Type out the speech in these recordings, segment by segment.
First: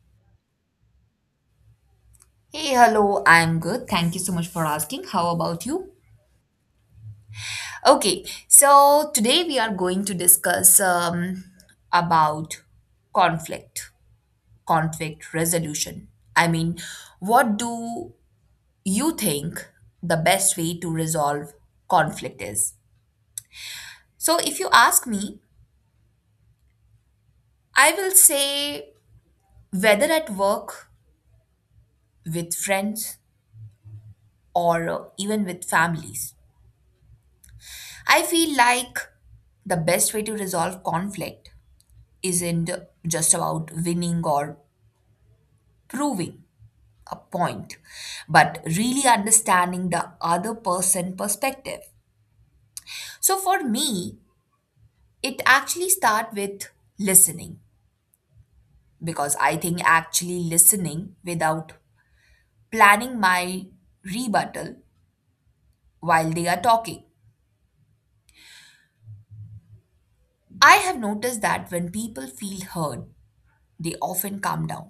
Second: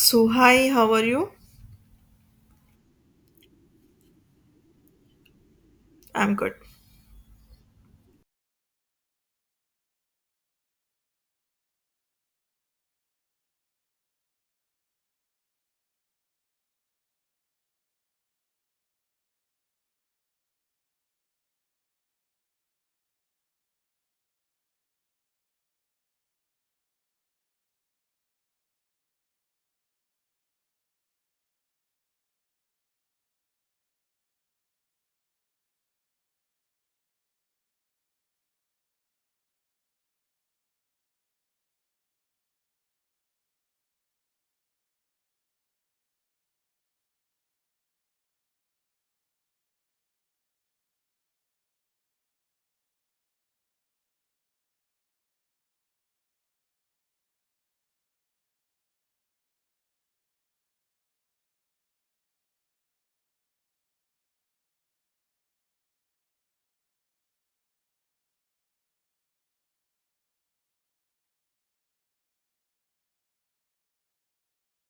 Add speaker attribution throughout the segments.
Speaker 1: So, hi, how are you?
Speaker 2: Hey, hello, I'm good. Thank you so much for asking. How about you?
Speaker 1: I'm good.
Speaker 2: Okay, so today we are going to discuss about conflict, conflict resolution. I mean, what do you think the best way to resolve conflict is? So, if you ask me, I will say whether at work, with friends, or even with families, I feel like the best way to resolve conflict isn't just about winning or proving a point, but really understanding the other person perspective. So for me, it actually start with listening because I think actually listening without planning my rebuttal while they are talking. I have noticed that when people feel heard, they often calm down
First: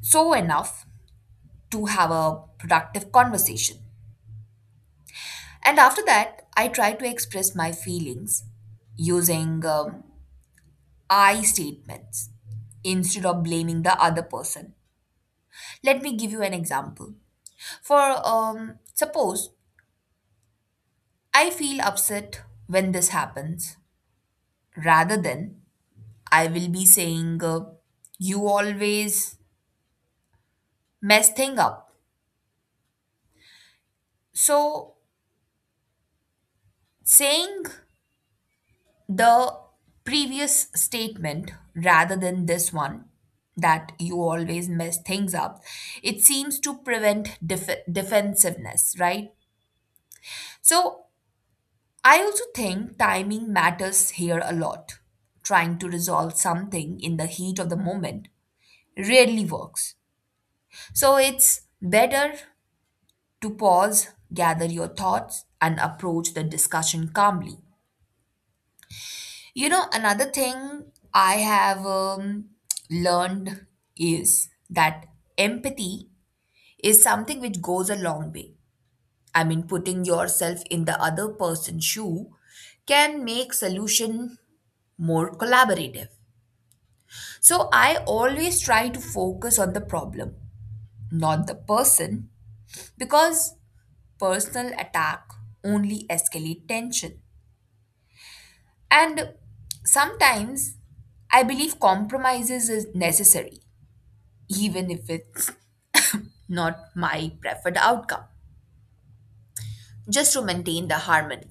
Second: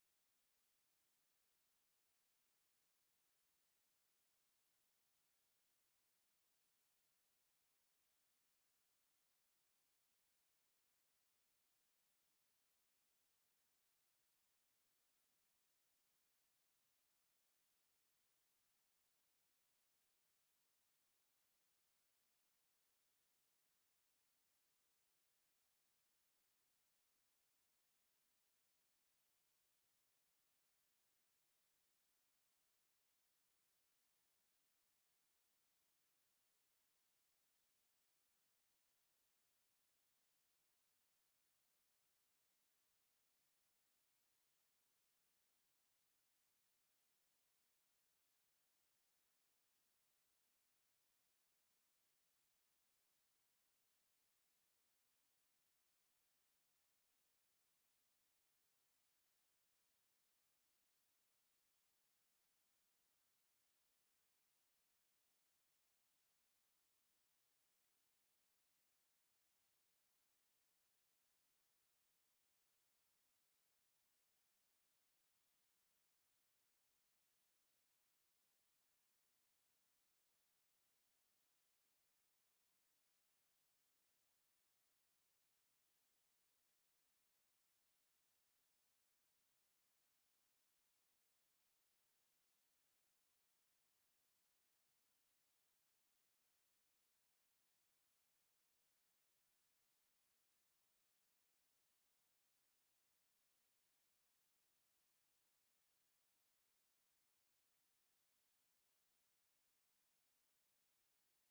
Speaker 2: so enough to have a productive conversation. And after that, I try to express my feelings using I statements instead of blaming the other person. Let me give you an example. For suppose I feel upset when this happens, rather than I will be saying, you always mess thing up. So saying the previous statement rather than this one that you always mess things up, it seems to prevent defensiveness, right? So I also think timing matters here a lot. Trying to resolve something in the heat of the moment rarely works, so it's better to pause, gather your thoughts, and approach the discussion calmly. You know, another thing I have learned is that empathy is something which goes a long way. I mean, putting yourself in the other person's shoe can make solution more collaborative. So I always try to focus on the problem, not the person, because personal attack only escalate tension. And sometimes I believe compromises is necessary even if it's not my preferred outcome, just to maintain the harmony.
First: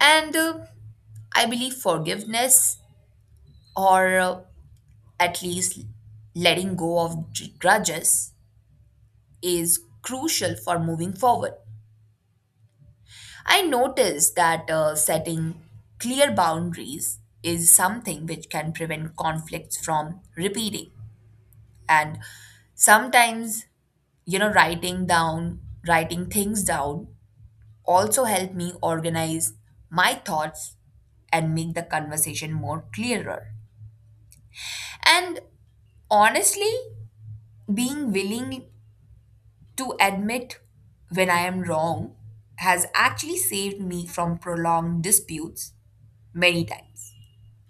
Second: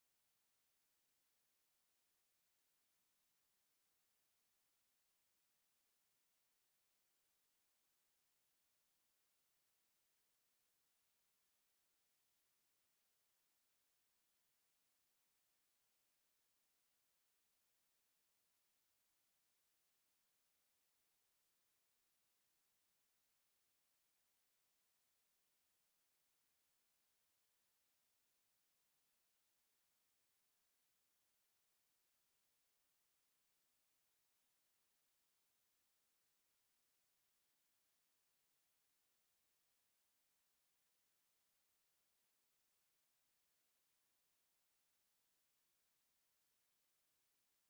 Speaker 2: And I believe forgiveness, or at least letting go of grudges, is crucial for moving forward. I noticed that setting clear boundaries is something which can prevent conflicts from repeating. And sometimes, writing down, writing things down also help me organize my thoughts and make the conversation more clearer. And honestly, being willing to admit when I am wrong has actually saved me from prolonged disputes many times.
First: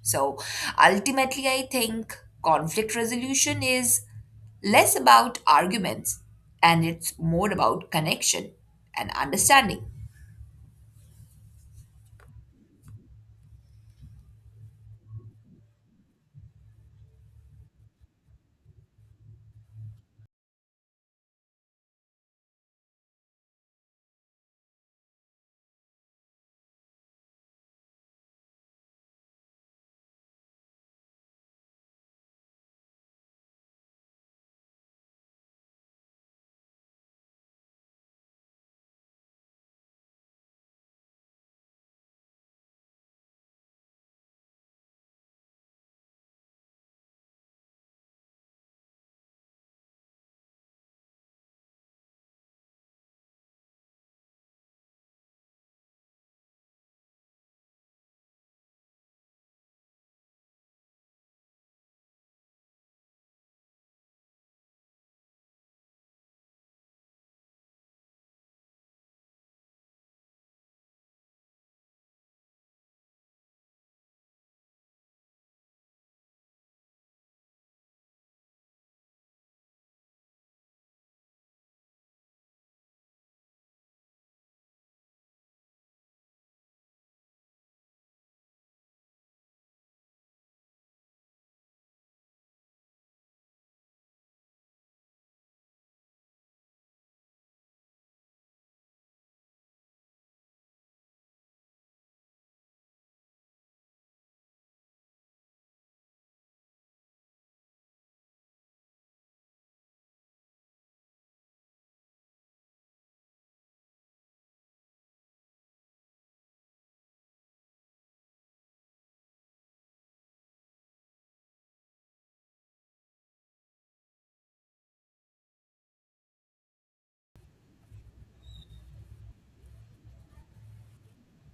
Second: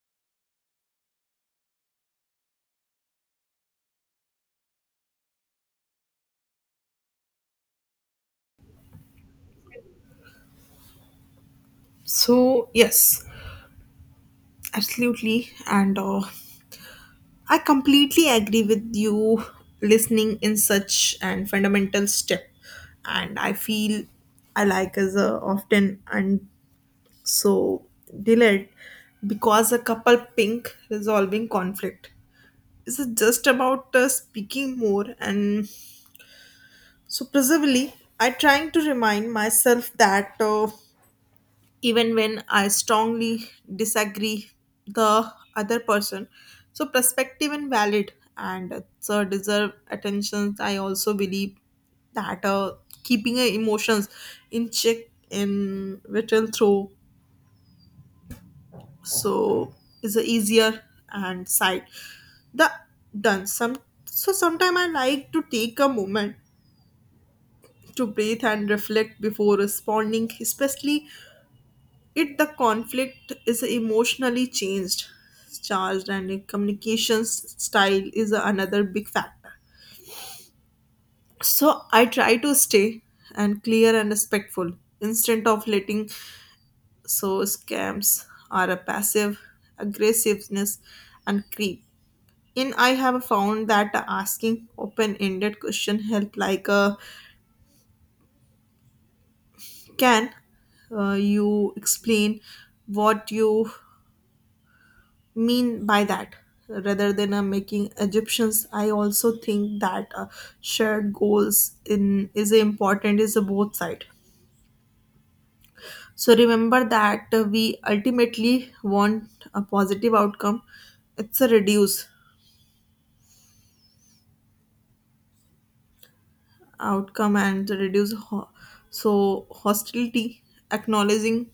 Speaker 2: So ultimately, I think conflict resolution is less about arguments and it's more about connection and understanding.
Speaker 1: So, yes, absolutely. And I completely agree with you. Listening in such an fundamental step. And I feel I like is often and so delayed because a couple pink resolving conflict. Is it just about speaking more and so presumably, I trying to remind myself that. Even when I strongly disagree the other person. So perspective and valid and so deserve attention. I also believe that keeping emotions in check in written through so is a easier and side the done some so sometimes I like to take a moment to breathe and reflect before responding, especially it the conflict is emotionally changed charged. And in communications style is another big factor, so I try to stay and clear and respectful instead of letting so scams are a passive aggressiveness and creep. And I have found that asking open-ended question help, like, can you explain what you mean by that rather than making egyptians. I also think that shared goals in is important is a both side, so remember that we ultimately want a positive outcome. It's a reduce outcome and to reduce so hostility. Acknowledging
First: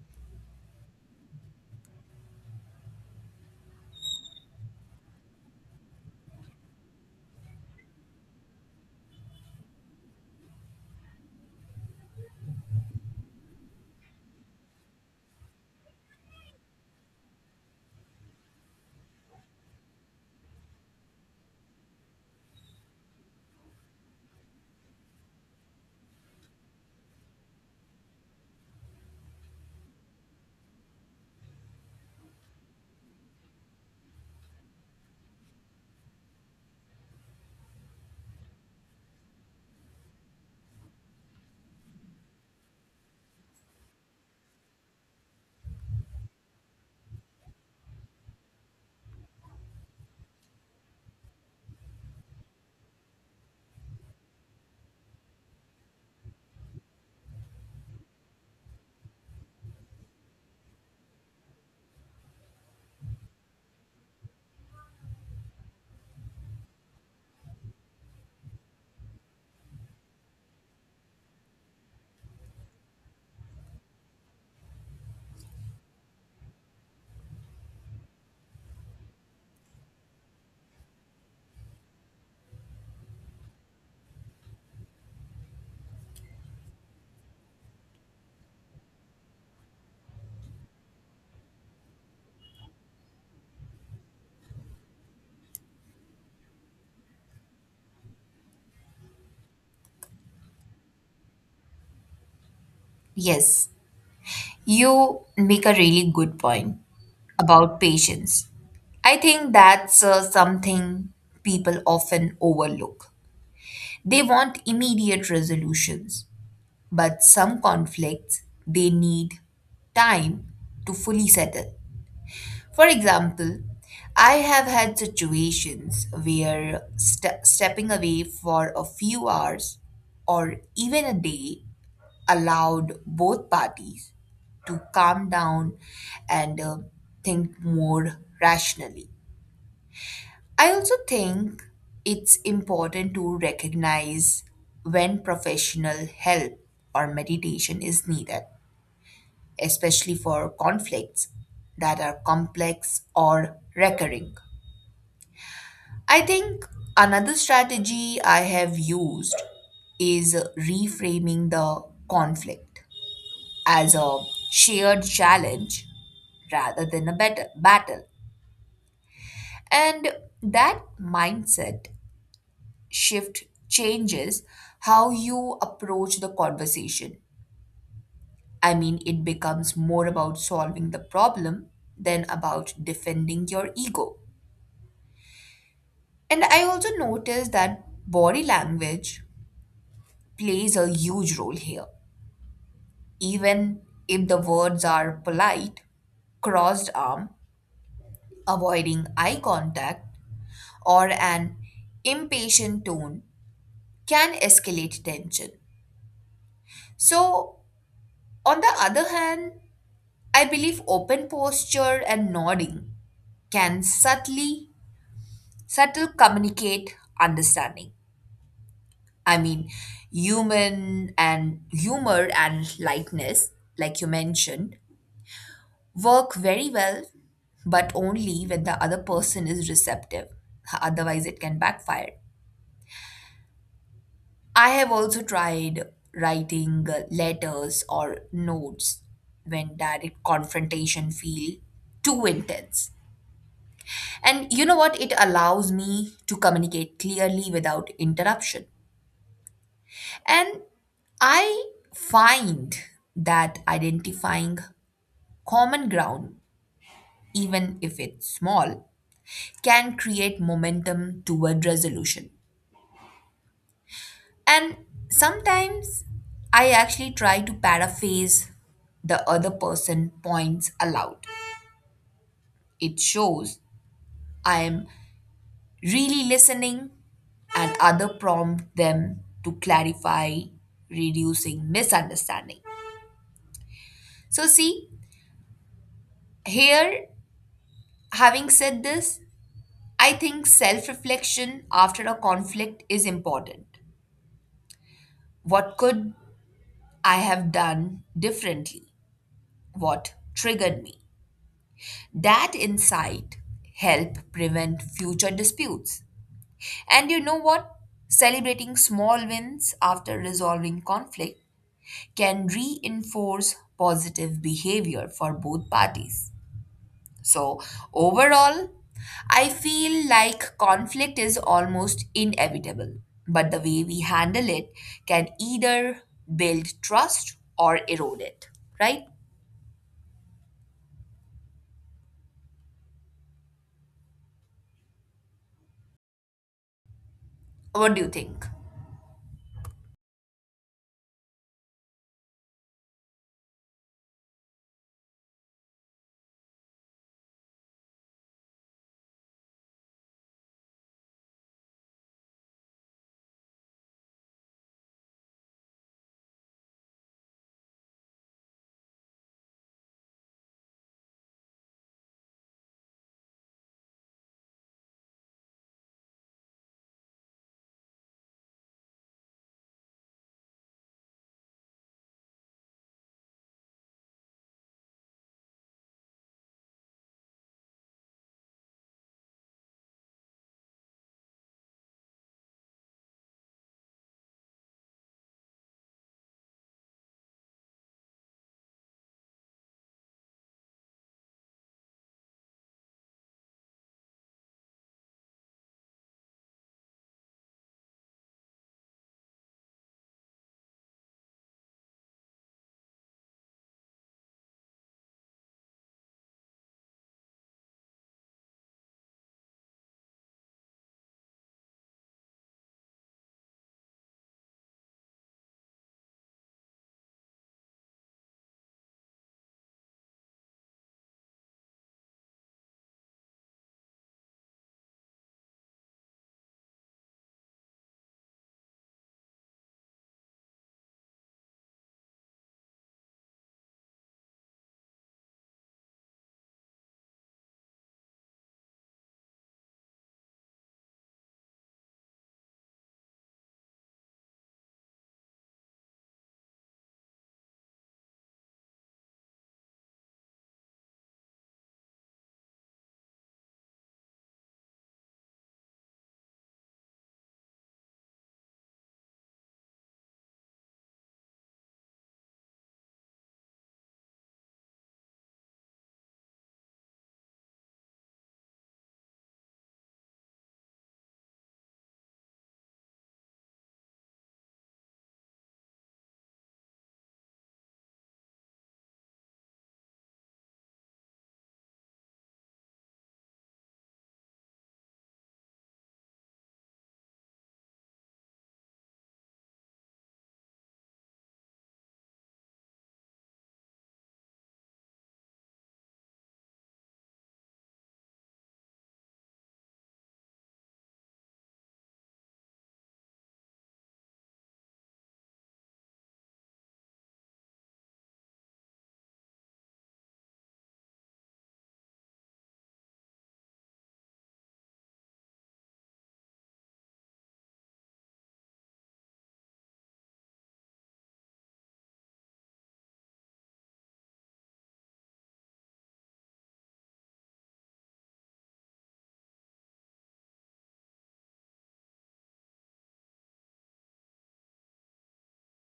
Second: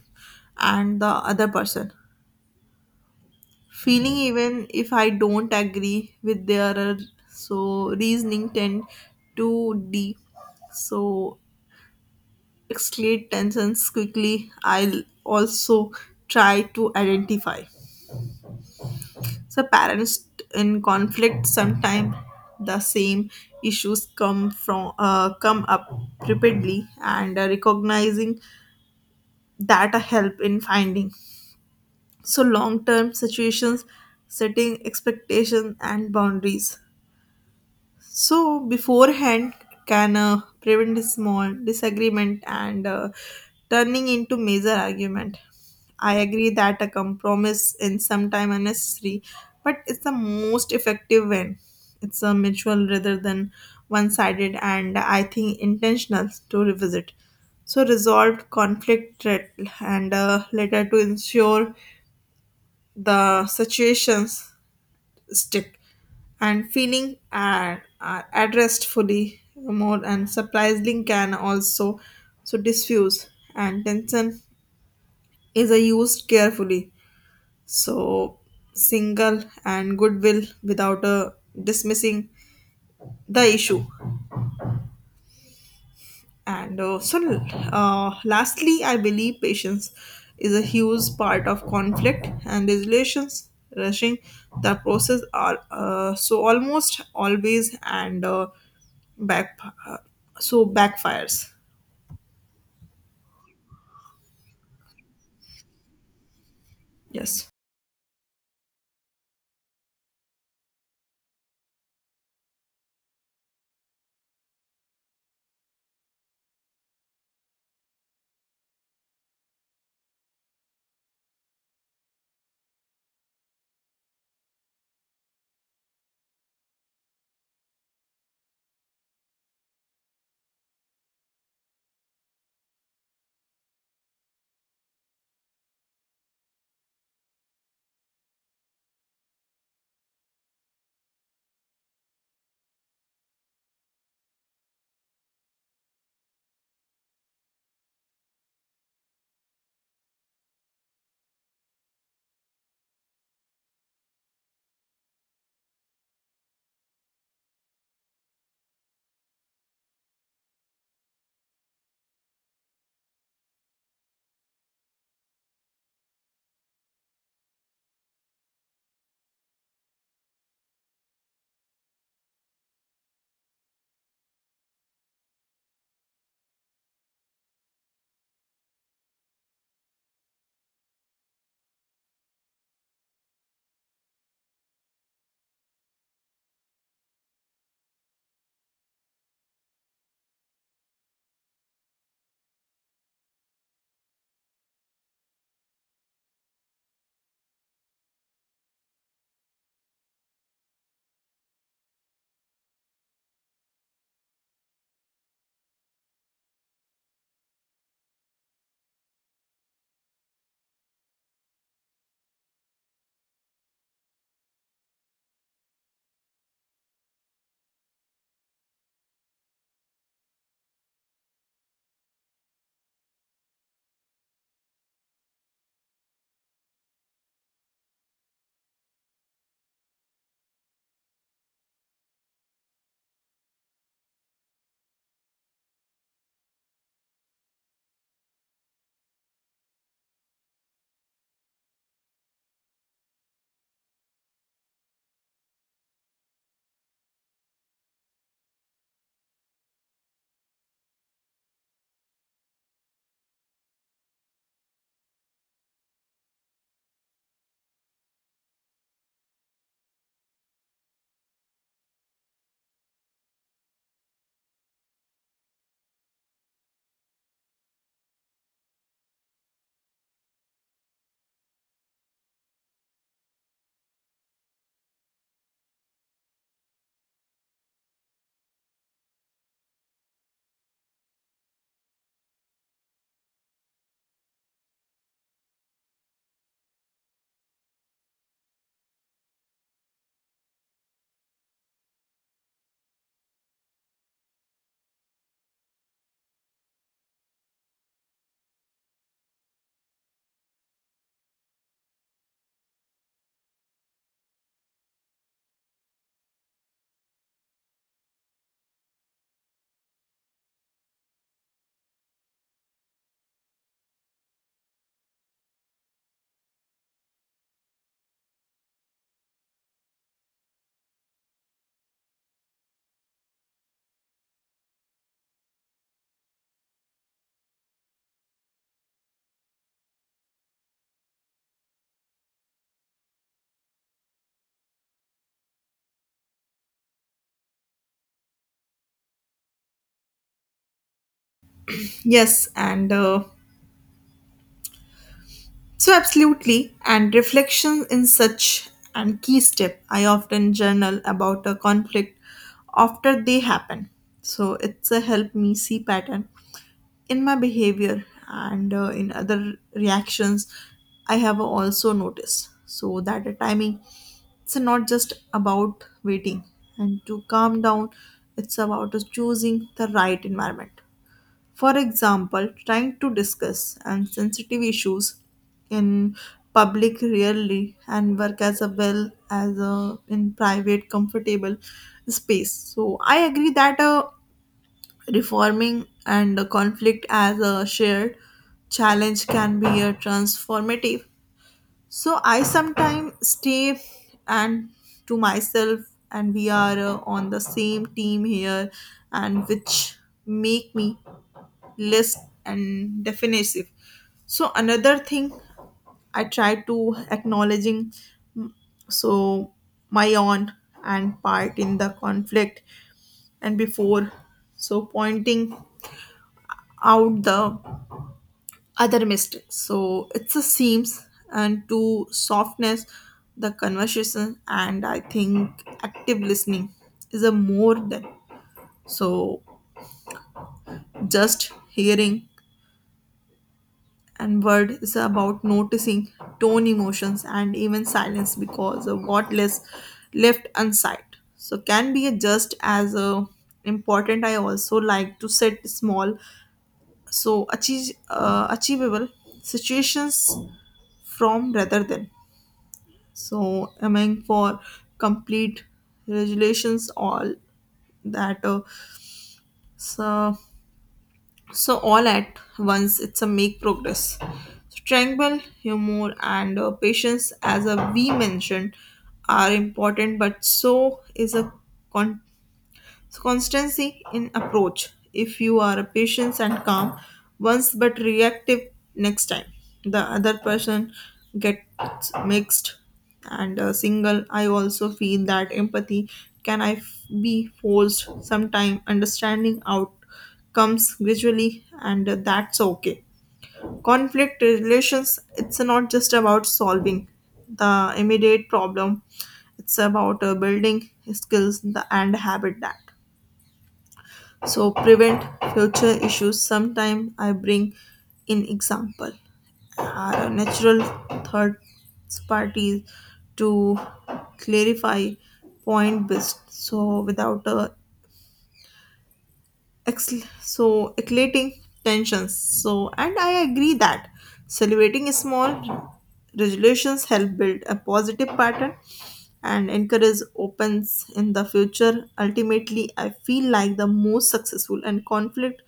Speaker 1: and the other person feeling, even if I don't agree with their so reasoning, tend to de so escalate tensions quickly. I'll also try to identify so parents in conflict. Sometimes the same issues come from come up repeatedly, and recognizing that a help in finding so long term situations, setting expectations and boundaries so beforehand can prevent a small disagreement and turning into major argument. I agree that a compromise in some time unnecessary, but it's the most effective when it's a mutual rather than one-sided, and I think intentional to revisit. So resolved conflict threat and later to ensure the situations stick and feeling are addressed fully more, and surprisingly can also so diffuse and tension is a used carefully, so single and goodwill without a dismissing the issue. And uh, so, Lastly, I believe patience is a huge part of conflict and resolutions. Rushing the process are so almost always and back uh, so backfires.
Speaker 2: Yes, you make a really good point
Speaker 1: Yes,
Speaker 2: about patience. I think that's something people often overlook. They want immediate resolutions, but some conflicts they need time to fully settle. For example, I have had situations where stepping away for a few hours or even a day allowed both parties to calm down and think more rationally. I also think it's important to recognize when professional help or meditation is needed, especially for conflicts that are complex or recurring. I think another strategy I have used is reframing the conflict as a shared challenge rather than a battle. And that mindset shift changes how you approach the conversation. I mean, it becomes more about solving the problem than about defending your ego. And I also noticed that body language plays a huge role here. Even if the words are polite, crossed arm, avoiding eye contact, or an impatient tone can escalate tension. So, on the other hand, I believe open posture and nodding can subtly subtle communicate understanding. I mean, human and humor and lightness, like you mentioned, work very well, but only when the other person is receptive. Otherwise, it can backfire. I have also tried writing letters or notes when direct confrontation feel too intense. And you know what? It allows me to communicate clearly without interruption. And I find that identifying common ground, even if it's small, can create momentum toward resolution. And sometimes I actually try to paraphrase the other person points aloud. It shows I am really listening and other prompt them to clarify, reducing misunderstanding. So see, here having said this, I think self-reflection after a conflict is important. What could I have done differently? What triggered me? That insight help prevent future disputes. And you know what? Celebrating small wins after resolving conflict can reinforce positive behavior for both parties. So, overall, I feel like conflict is almost inevitable, but the way we handle it can either build trust or erode it, right? What do you think?
Speaker 1: yes, and so absolutely, and reflection in such an key step. I often journal about a conflict after they happen. So, it's a help me see pattern in my behavior and in other reactions I have also noticed. So, that the timing, it's not just about waiting and to calm down, it's about us choosing the right environment. For example, trying to discuss and sensitive issues in public rarely and work as a well as a, in private comfortable space. So I agree that reforming and a conflict as a shared challenge can be a transformative. So I sometimes stay and to myself and we are on the same team here, and which make me list and definitive. So another thing, I try to acknowledging so my own and part in the conflict and before so pointing out the other mistakes, so it's a seams and to softness the conversation. And I think active listening is a more than so just hearing and word, is about noticing tone, emotions, and even silence, because of what less left unsaid so can be just as important. I also like to set small so achievable situations from rather than so aiming for complete regulations all that so so all at once, it's a make progress. Strength, humor, and patience, as we mentioned, are important, but so is a so constancy in approach. If you are a patient and calm once but reactive next time, the other person gets mixed and single. I also feel that empathy can be forced sometime. Understanding outcomes gradually, and that's okay. Conflict relations. It's not just about solving the immediate problem. It's about building skills the, and habit that so prevent future issues. Sometime I bring in example natural third parties to clarify point best so without a so escalating tensions. So and I agree that celebrating small resolutions help build a positive pattern and encourage opens in the future. Ultimately, I feel like the most successful and conflict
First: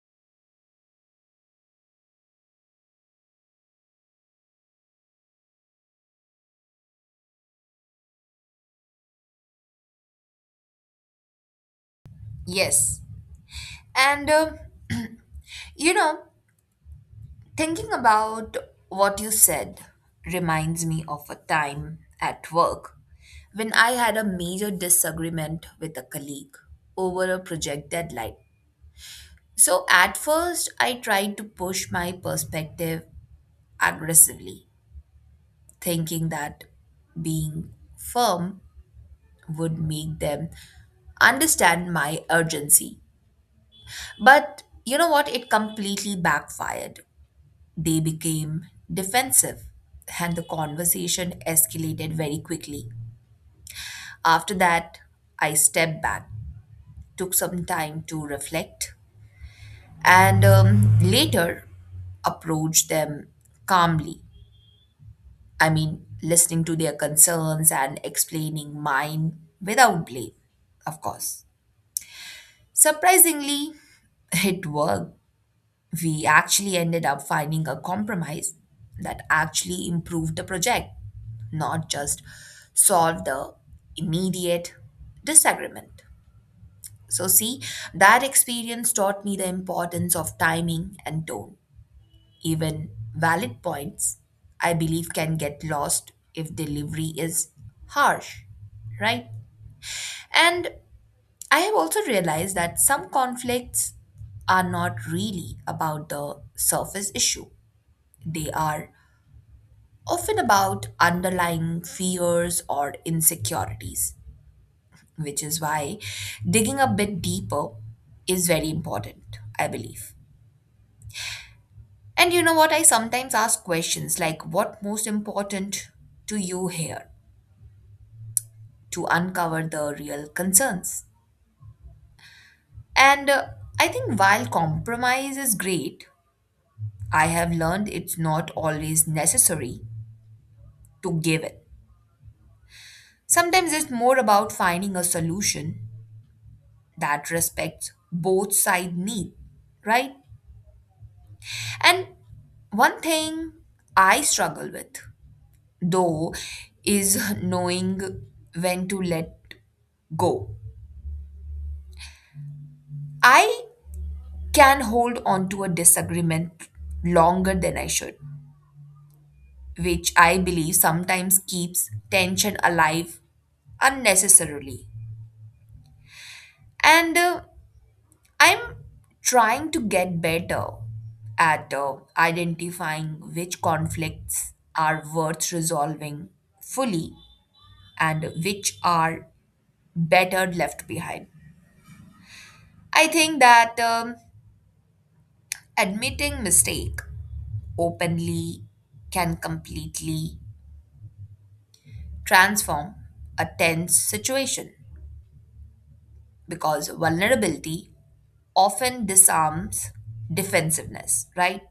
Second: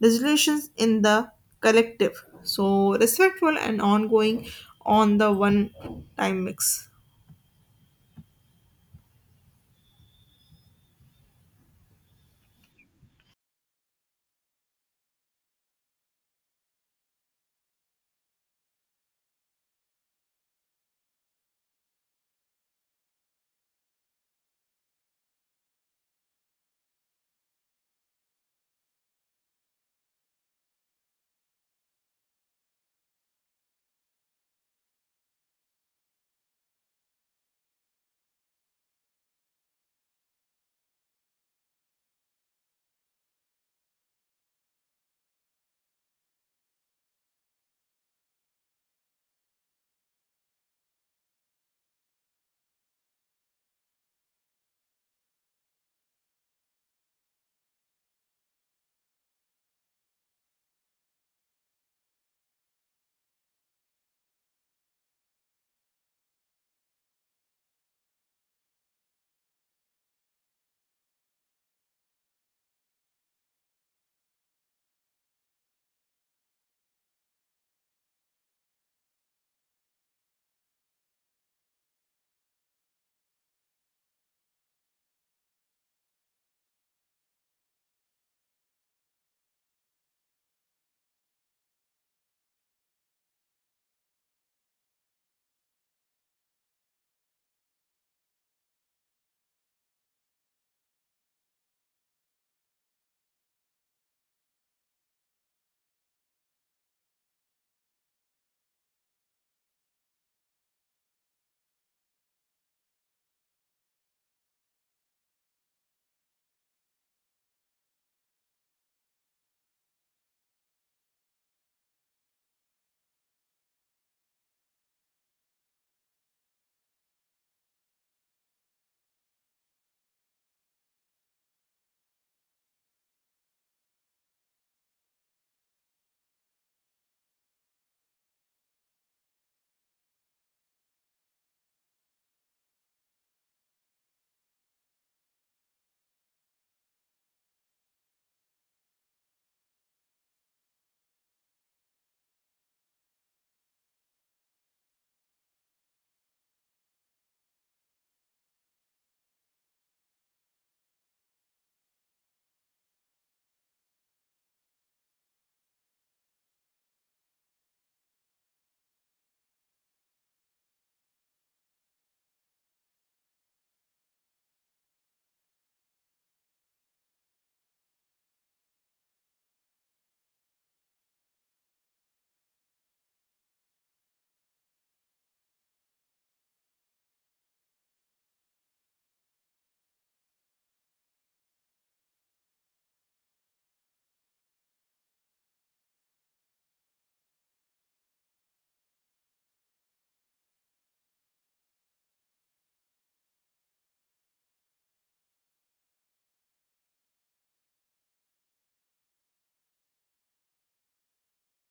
Speaker 1: resolutions in the collective so respectful and ongoing on the one time mix.
Speaker 2: Yes. And you know, thinking about what you said reminds me of a time at work when I had a major disagreement with a colleague over a project deadline. So at first, I tried to push my perspective aggressively, thinking that being firm would make them understand my urgency. But you know what? It completely backfired. They became defensive, and the conversation escalated very quickly. After that, I stepped back, took some time to reflect, and later approached them calmly. I mean, listening to their concerns and explaining mine without blame, of course. Surprisingly, it worked. We actually ended up finding a compromise that actually improved the project, not just solved the immediate disagreement. So, see, that experience taught me the importance of timing and tone. Even valid points, I believe, can get lost if delivery is harsh, right? And I have also realized that some conflicts are not really about the surface issue. They are often about underlying fears or insecurities, which is why digging a bit deeper is very important, I believe. And you know what? I sometimes ask questions like, what most important to you here to uncover the real concerns? And I think while compromise is great, I have learned it's not always necessary to give it. Sometimes it's more about finding a solution that respects both side need, right? And one thing I struggle with, though, is knowing when to let go. I can hold on to a disagreement longer than I should, which I believe sometimes keeps tension alive unnecessarily. And I'm trying to get better at identifying which conflicts are worth resolving fully and which are better left behind. I think that admitting mistake openly can completely transform a tense situation because vulnerability often disarms defensiveness, right?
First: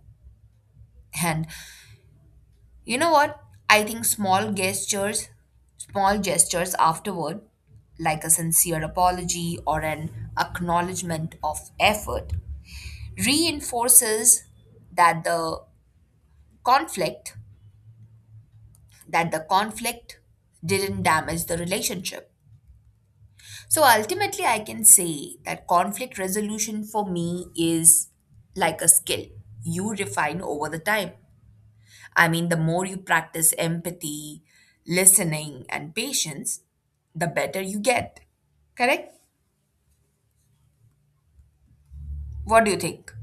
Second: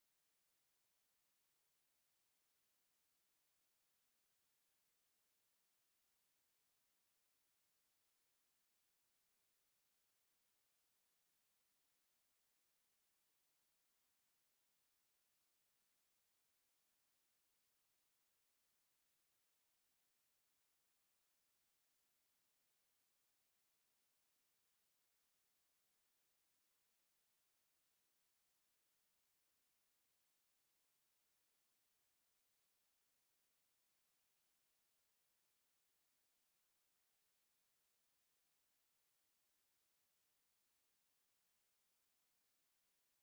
Speaker 2: And you know what? I think small gestures afterward, like a sincere apology or an acknowledgement of effort, reinforces that the conflict that the conflict didn't damage the relationship. So ultimately I can say that conflict resolution for me is like a skill you refine over the time. I mean, the more you practice empathy, listening, and patience, the better you get. Correct? What do you think?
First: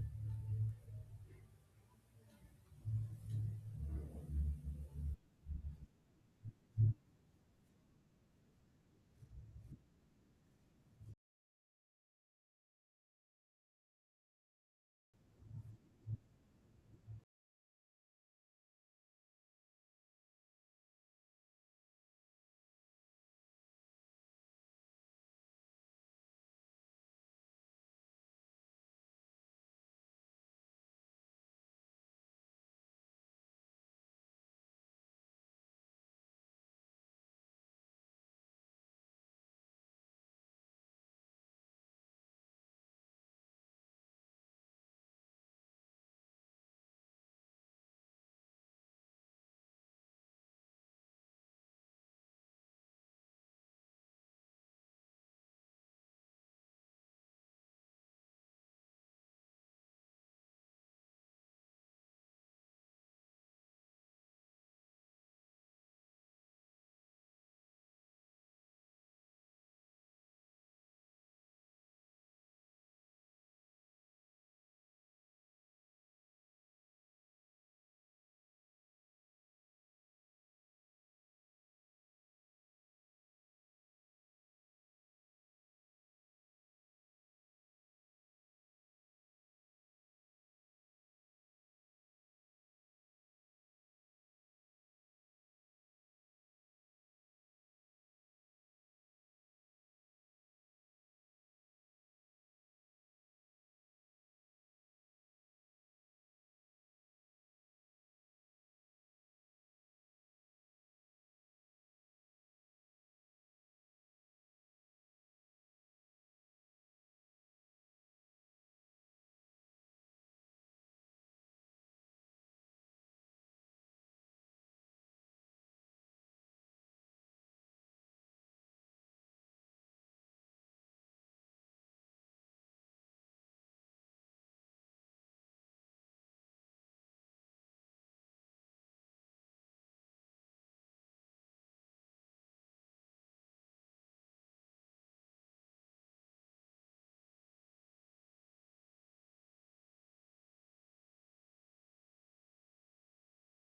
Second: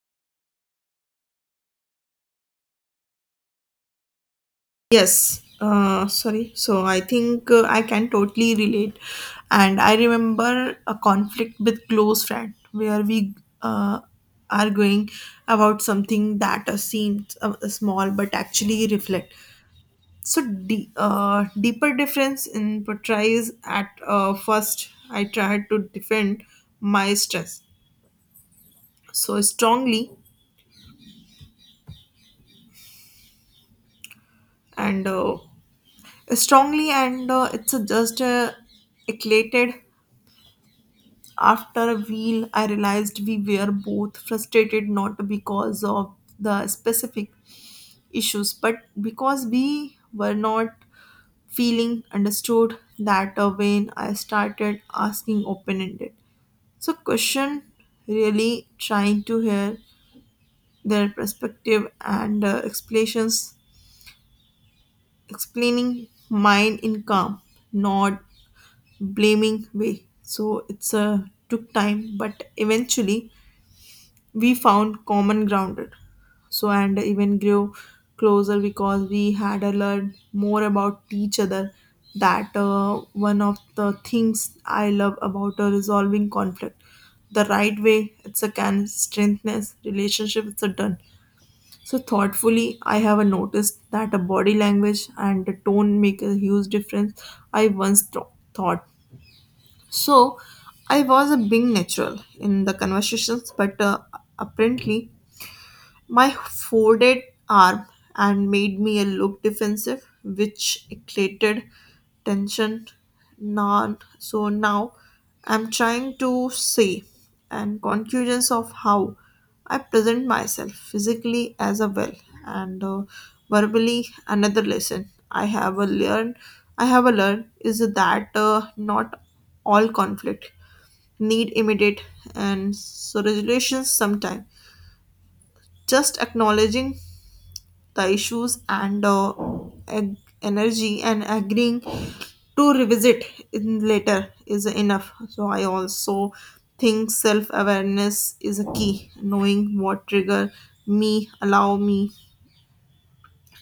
Speaker 1: Yes, sorry. So I think I can totally relate. And I remember a conflict with close friend where we uh, arguing about something that seems small but actually reflect. So deeper difference in portrays. At first I tried to defend my stress so strongly and uh, and it's just eclated. After a while, I realized we were both frustrated not because of the specific issues, but because we were not feeling understood. That when I started asking open ended. So, question, really trying to hear their perspective and explaining mine in calm, not blaming way. So, it's took time, but eventually we found common grounded so and even grew closer because we had learned more about each other. That one of the things I love about resolving conflict the right way, it's a can strengthen relationship it's a done so thoughtfully. I have noticed that a body language and the tone make a huge difference. I once thought so I was a being natural in the conversations, but apparently my folded arm and made me a look defensive, which created tension. Now I'm trying to say and conclusions of how I present myself physically as a well and verbally. Another lesson I have a learn is that not all conflict need immediate and so resolutions. Sometime just acknowledging the issues and ag- energy and agreeing to revisit in later is enough. So I also think self awareness is a key. Knowing what trigger me allow me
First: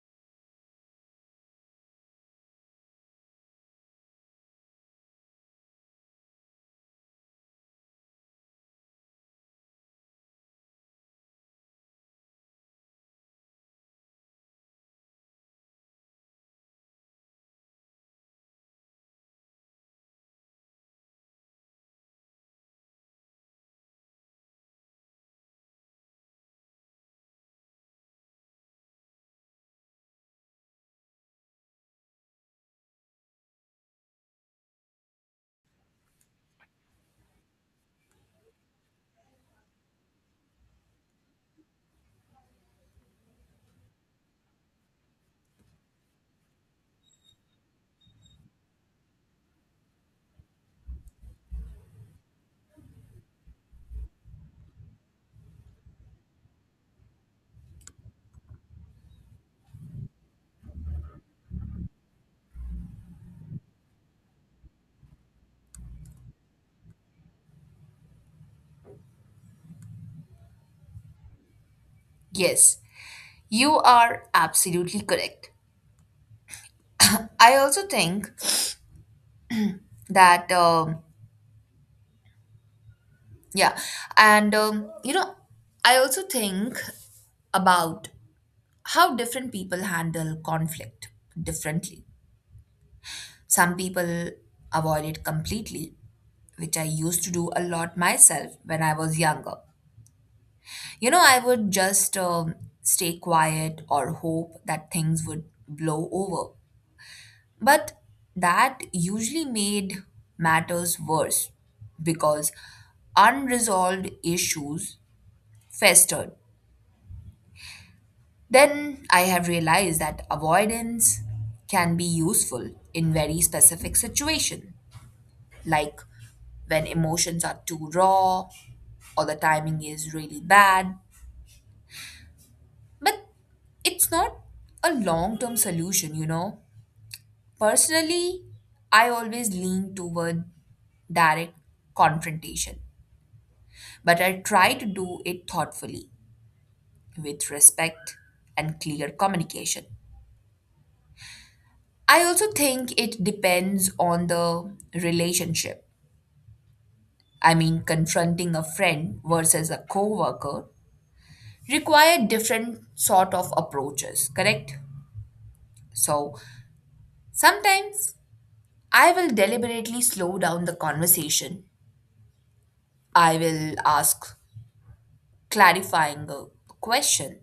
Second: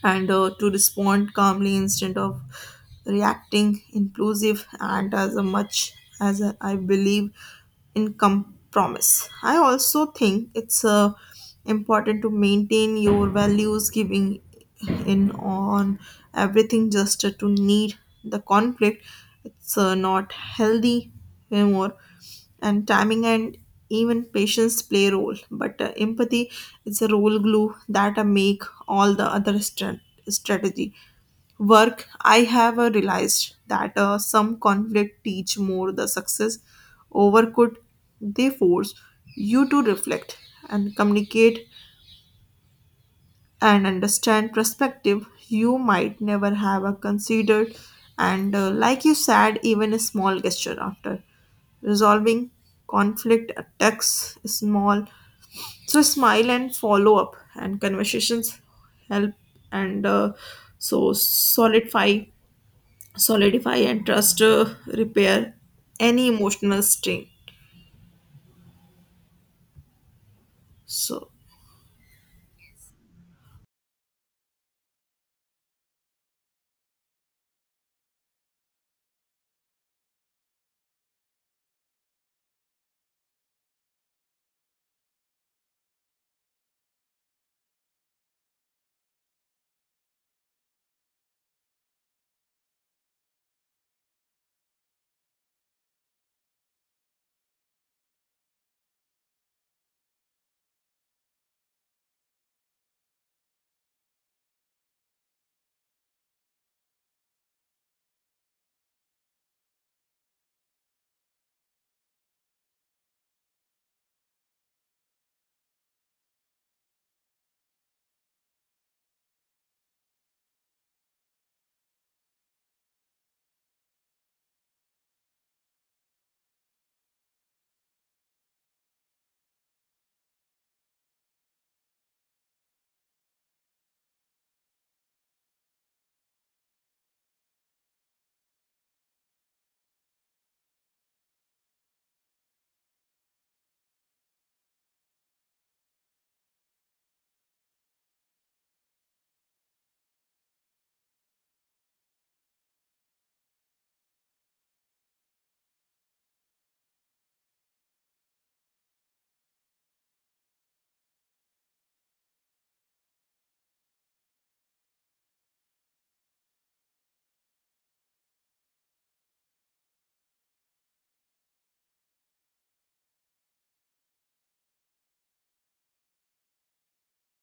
Speaker 1: and to respond calmly instead of reacting inclusive, and as a much as I believe in compromise. I also think it's important to maintain your values, giving in on everything just to need the conflict. It's not healthy anymore. And timing and even patience play a role, but empathy is a role glue that make all the other strategy work. I have realized that some conflict teach more the success over could they force you to reflect and communicate and understand perspective you might never have a considered. And Like you said, even a small gesture after resolving conflict attacks small, so smile and follow up and conversations help and so solidify and trust, repair any emotional strain. So
Speaker 2: Yes, you are absolutely correct. I also think that, yeah, and you know, I also think about how different people handle conflict differently. Some people avoid it completely, which I used to do a lot myself when I was younger. You know, I would just stay quiet or hope that things would blow over. But that usually made matters worse because unresolved issues festered. Then I have realized that avoidance can be useful in very specific situation, like when emotions are too raw or the timing is really bad. But it's not a long term solution, you know. Personally, I always lean toward direct confrontation, but I try to do it thoughtfully, with respect and clear communication. I also think it depends on the relationship. I mean, confronting a friend versus a coworker require different sort of approaches, correct? So, sometimes I will deliberately slow down the conversation. I will ask clarifying question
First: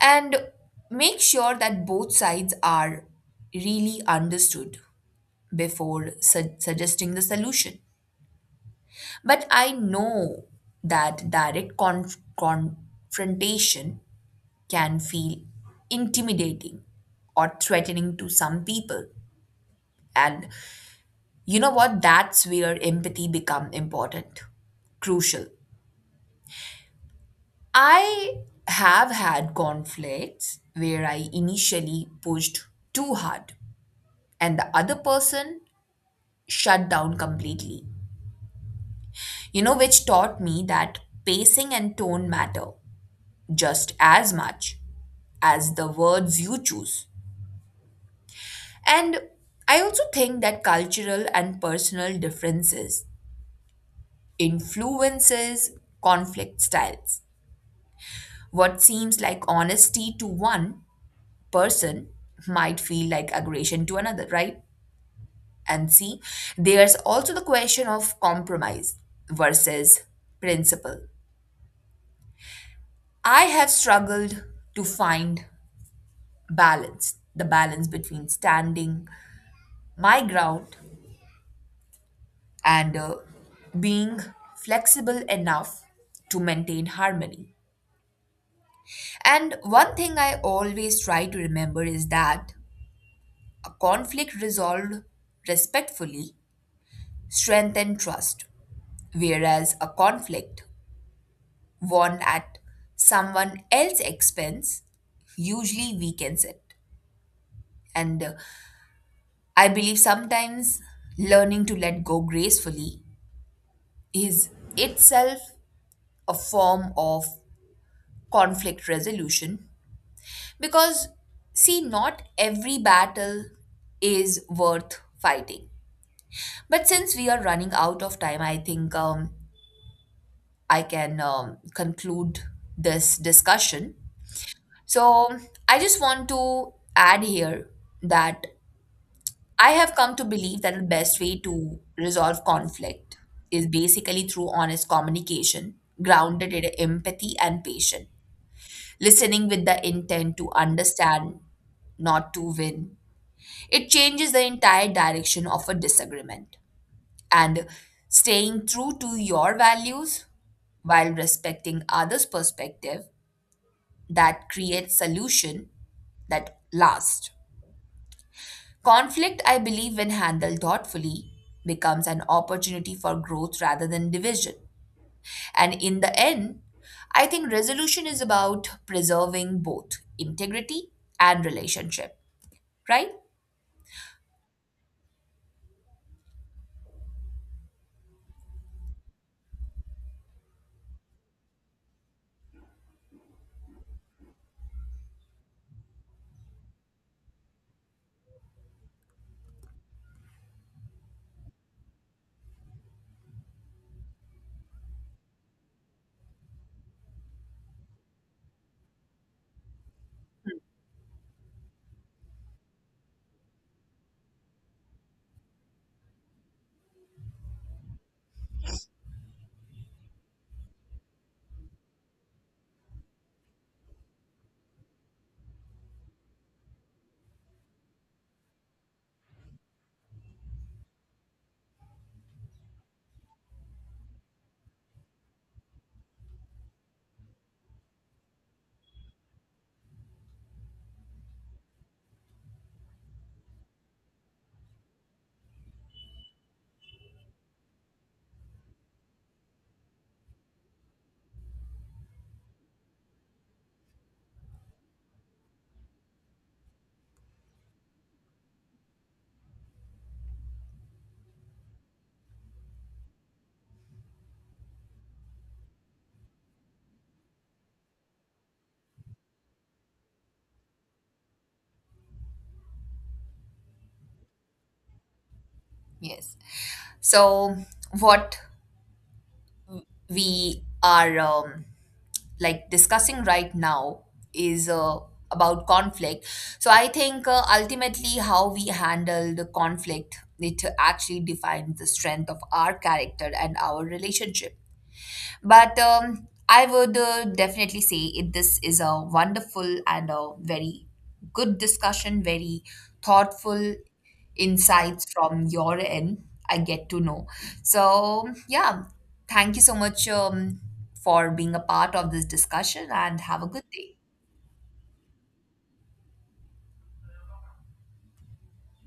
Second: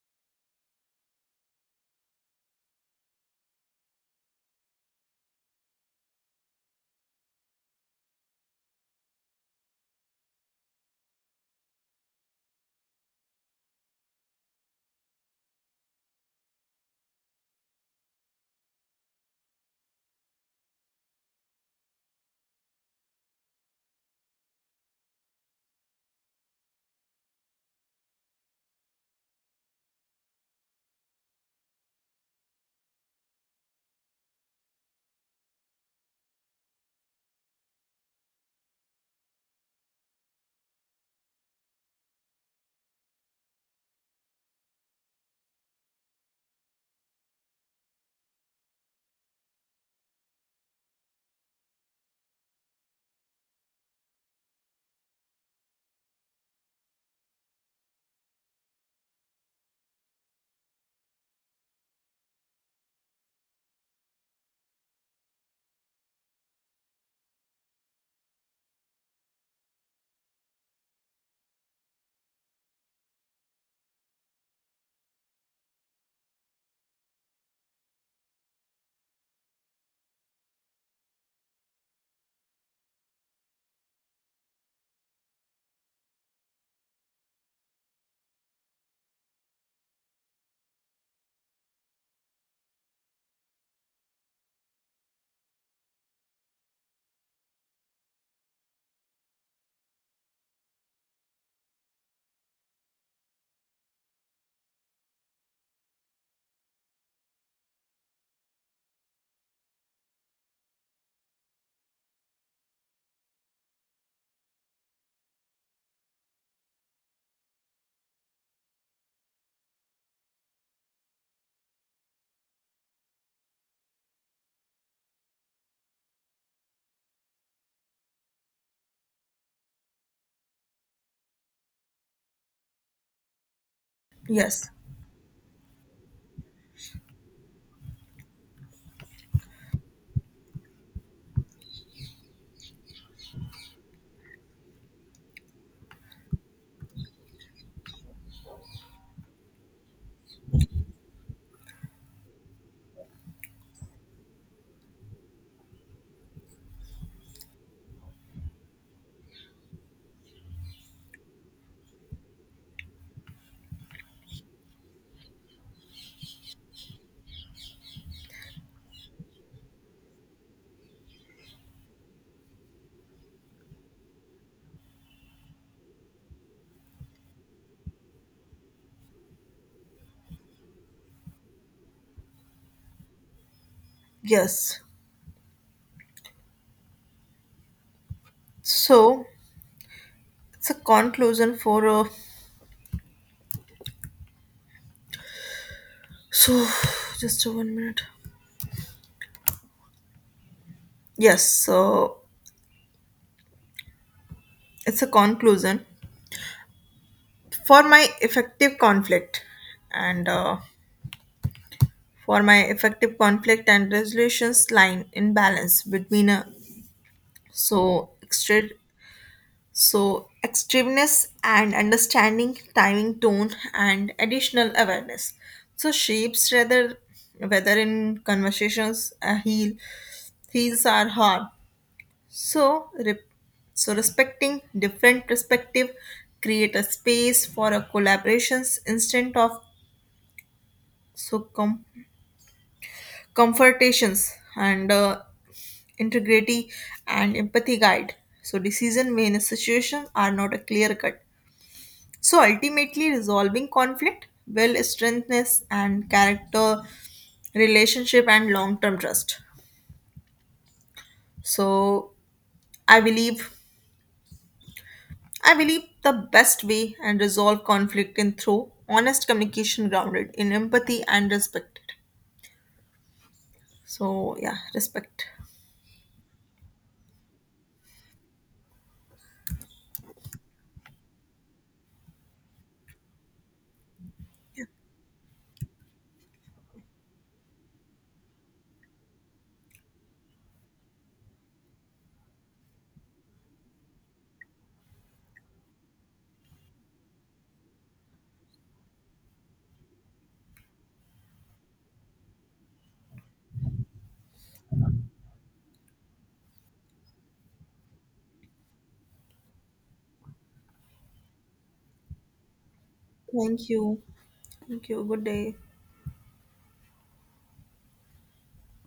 Speaker 2: and make sure that both sides are really understood before suggesting the solution. But I know that direct confrontation can feel intimidating or threatening to some people. And you know what? That's where empathy become important, crucial. I have had conflicts where I initially pushed too hard and the other person shut down completely. You know, which taught me that pacing and tone matter just as much as the words you choose. And I also think that cultural and personal differences influences conflict styles. What seems like honesty to one person might feel like aggression to another, right? And see, there's also the question of compromise versus principle. I have struggled to find the balance between standing my ground and being flexible enough to maintain harmony. And one thing I always try to remember is that a conflict resolved respectfully strengthens trust, whereas a conflict worn at someone else's expense usually weakens it. And I believe sometimes learning to let go gracefully is itself a form of conflict resolution because, see, not every battle is worth fighting. But since we are running out of time, I think I can conclude this discussion.
Speaker 1: yes,
Speaker 2: So I just want to add here that I have come to believe that the best way to resolve conflict is basically through honest communication, grounded in empathy and patience, listening with the intent to understand, not to win. It changes the entire direction of a disagreement. And staying true to your values while respecting others' perspective, that creates solution that lasts. Conflict, I believe, when handled thoughtfully, becomes an opportunity for growth rather than division. And in the end, I think resolution is about preserving both integrity and relationship, right?
Speaker 1: yes, so it's a conclusion for so, just a one minute. Yes, so it's a conclusion for my effective conflict and uh, for my effective conflict and resolutions line in balance between a so extra so extremeness and understanding timing, tone, and additional awareness so shapes rather whether in conversations a heals are hard. So, so respecting different perspective create a space for a collaborations instead of so com- confrontations and integrity and empathy guide. So decision made in a situation are not a clear cut. So ultimately resolving conflict will strengthness and character relationship and long term trust. So I believe I believe the best way and resolve conflict in through honest communication grounded in empathy and respect. So yeah, respect.
Speaker 2: Yes. So, what we are like discussing right now is about conflict. So I think ultimately how we handle the conflict, it actually defines the strength of our character and our relationship. But I would definitely say it, this is a wonderful and a very good discussion, very thoughtful insights from your end I get to know. So, yeah, thank you so much for being a part of this discussion and have a good
Speaker 1: Thank
Speaker 2: day.
Speaker 1: you. Thank you. Good day.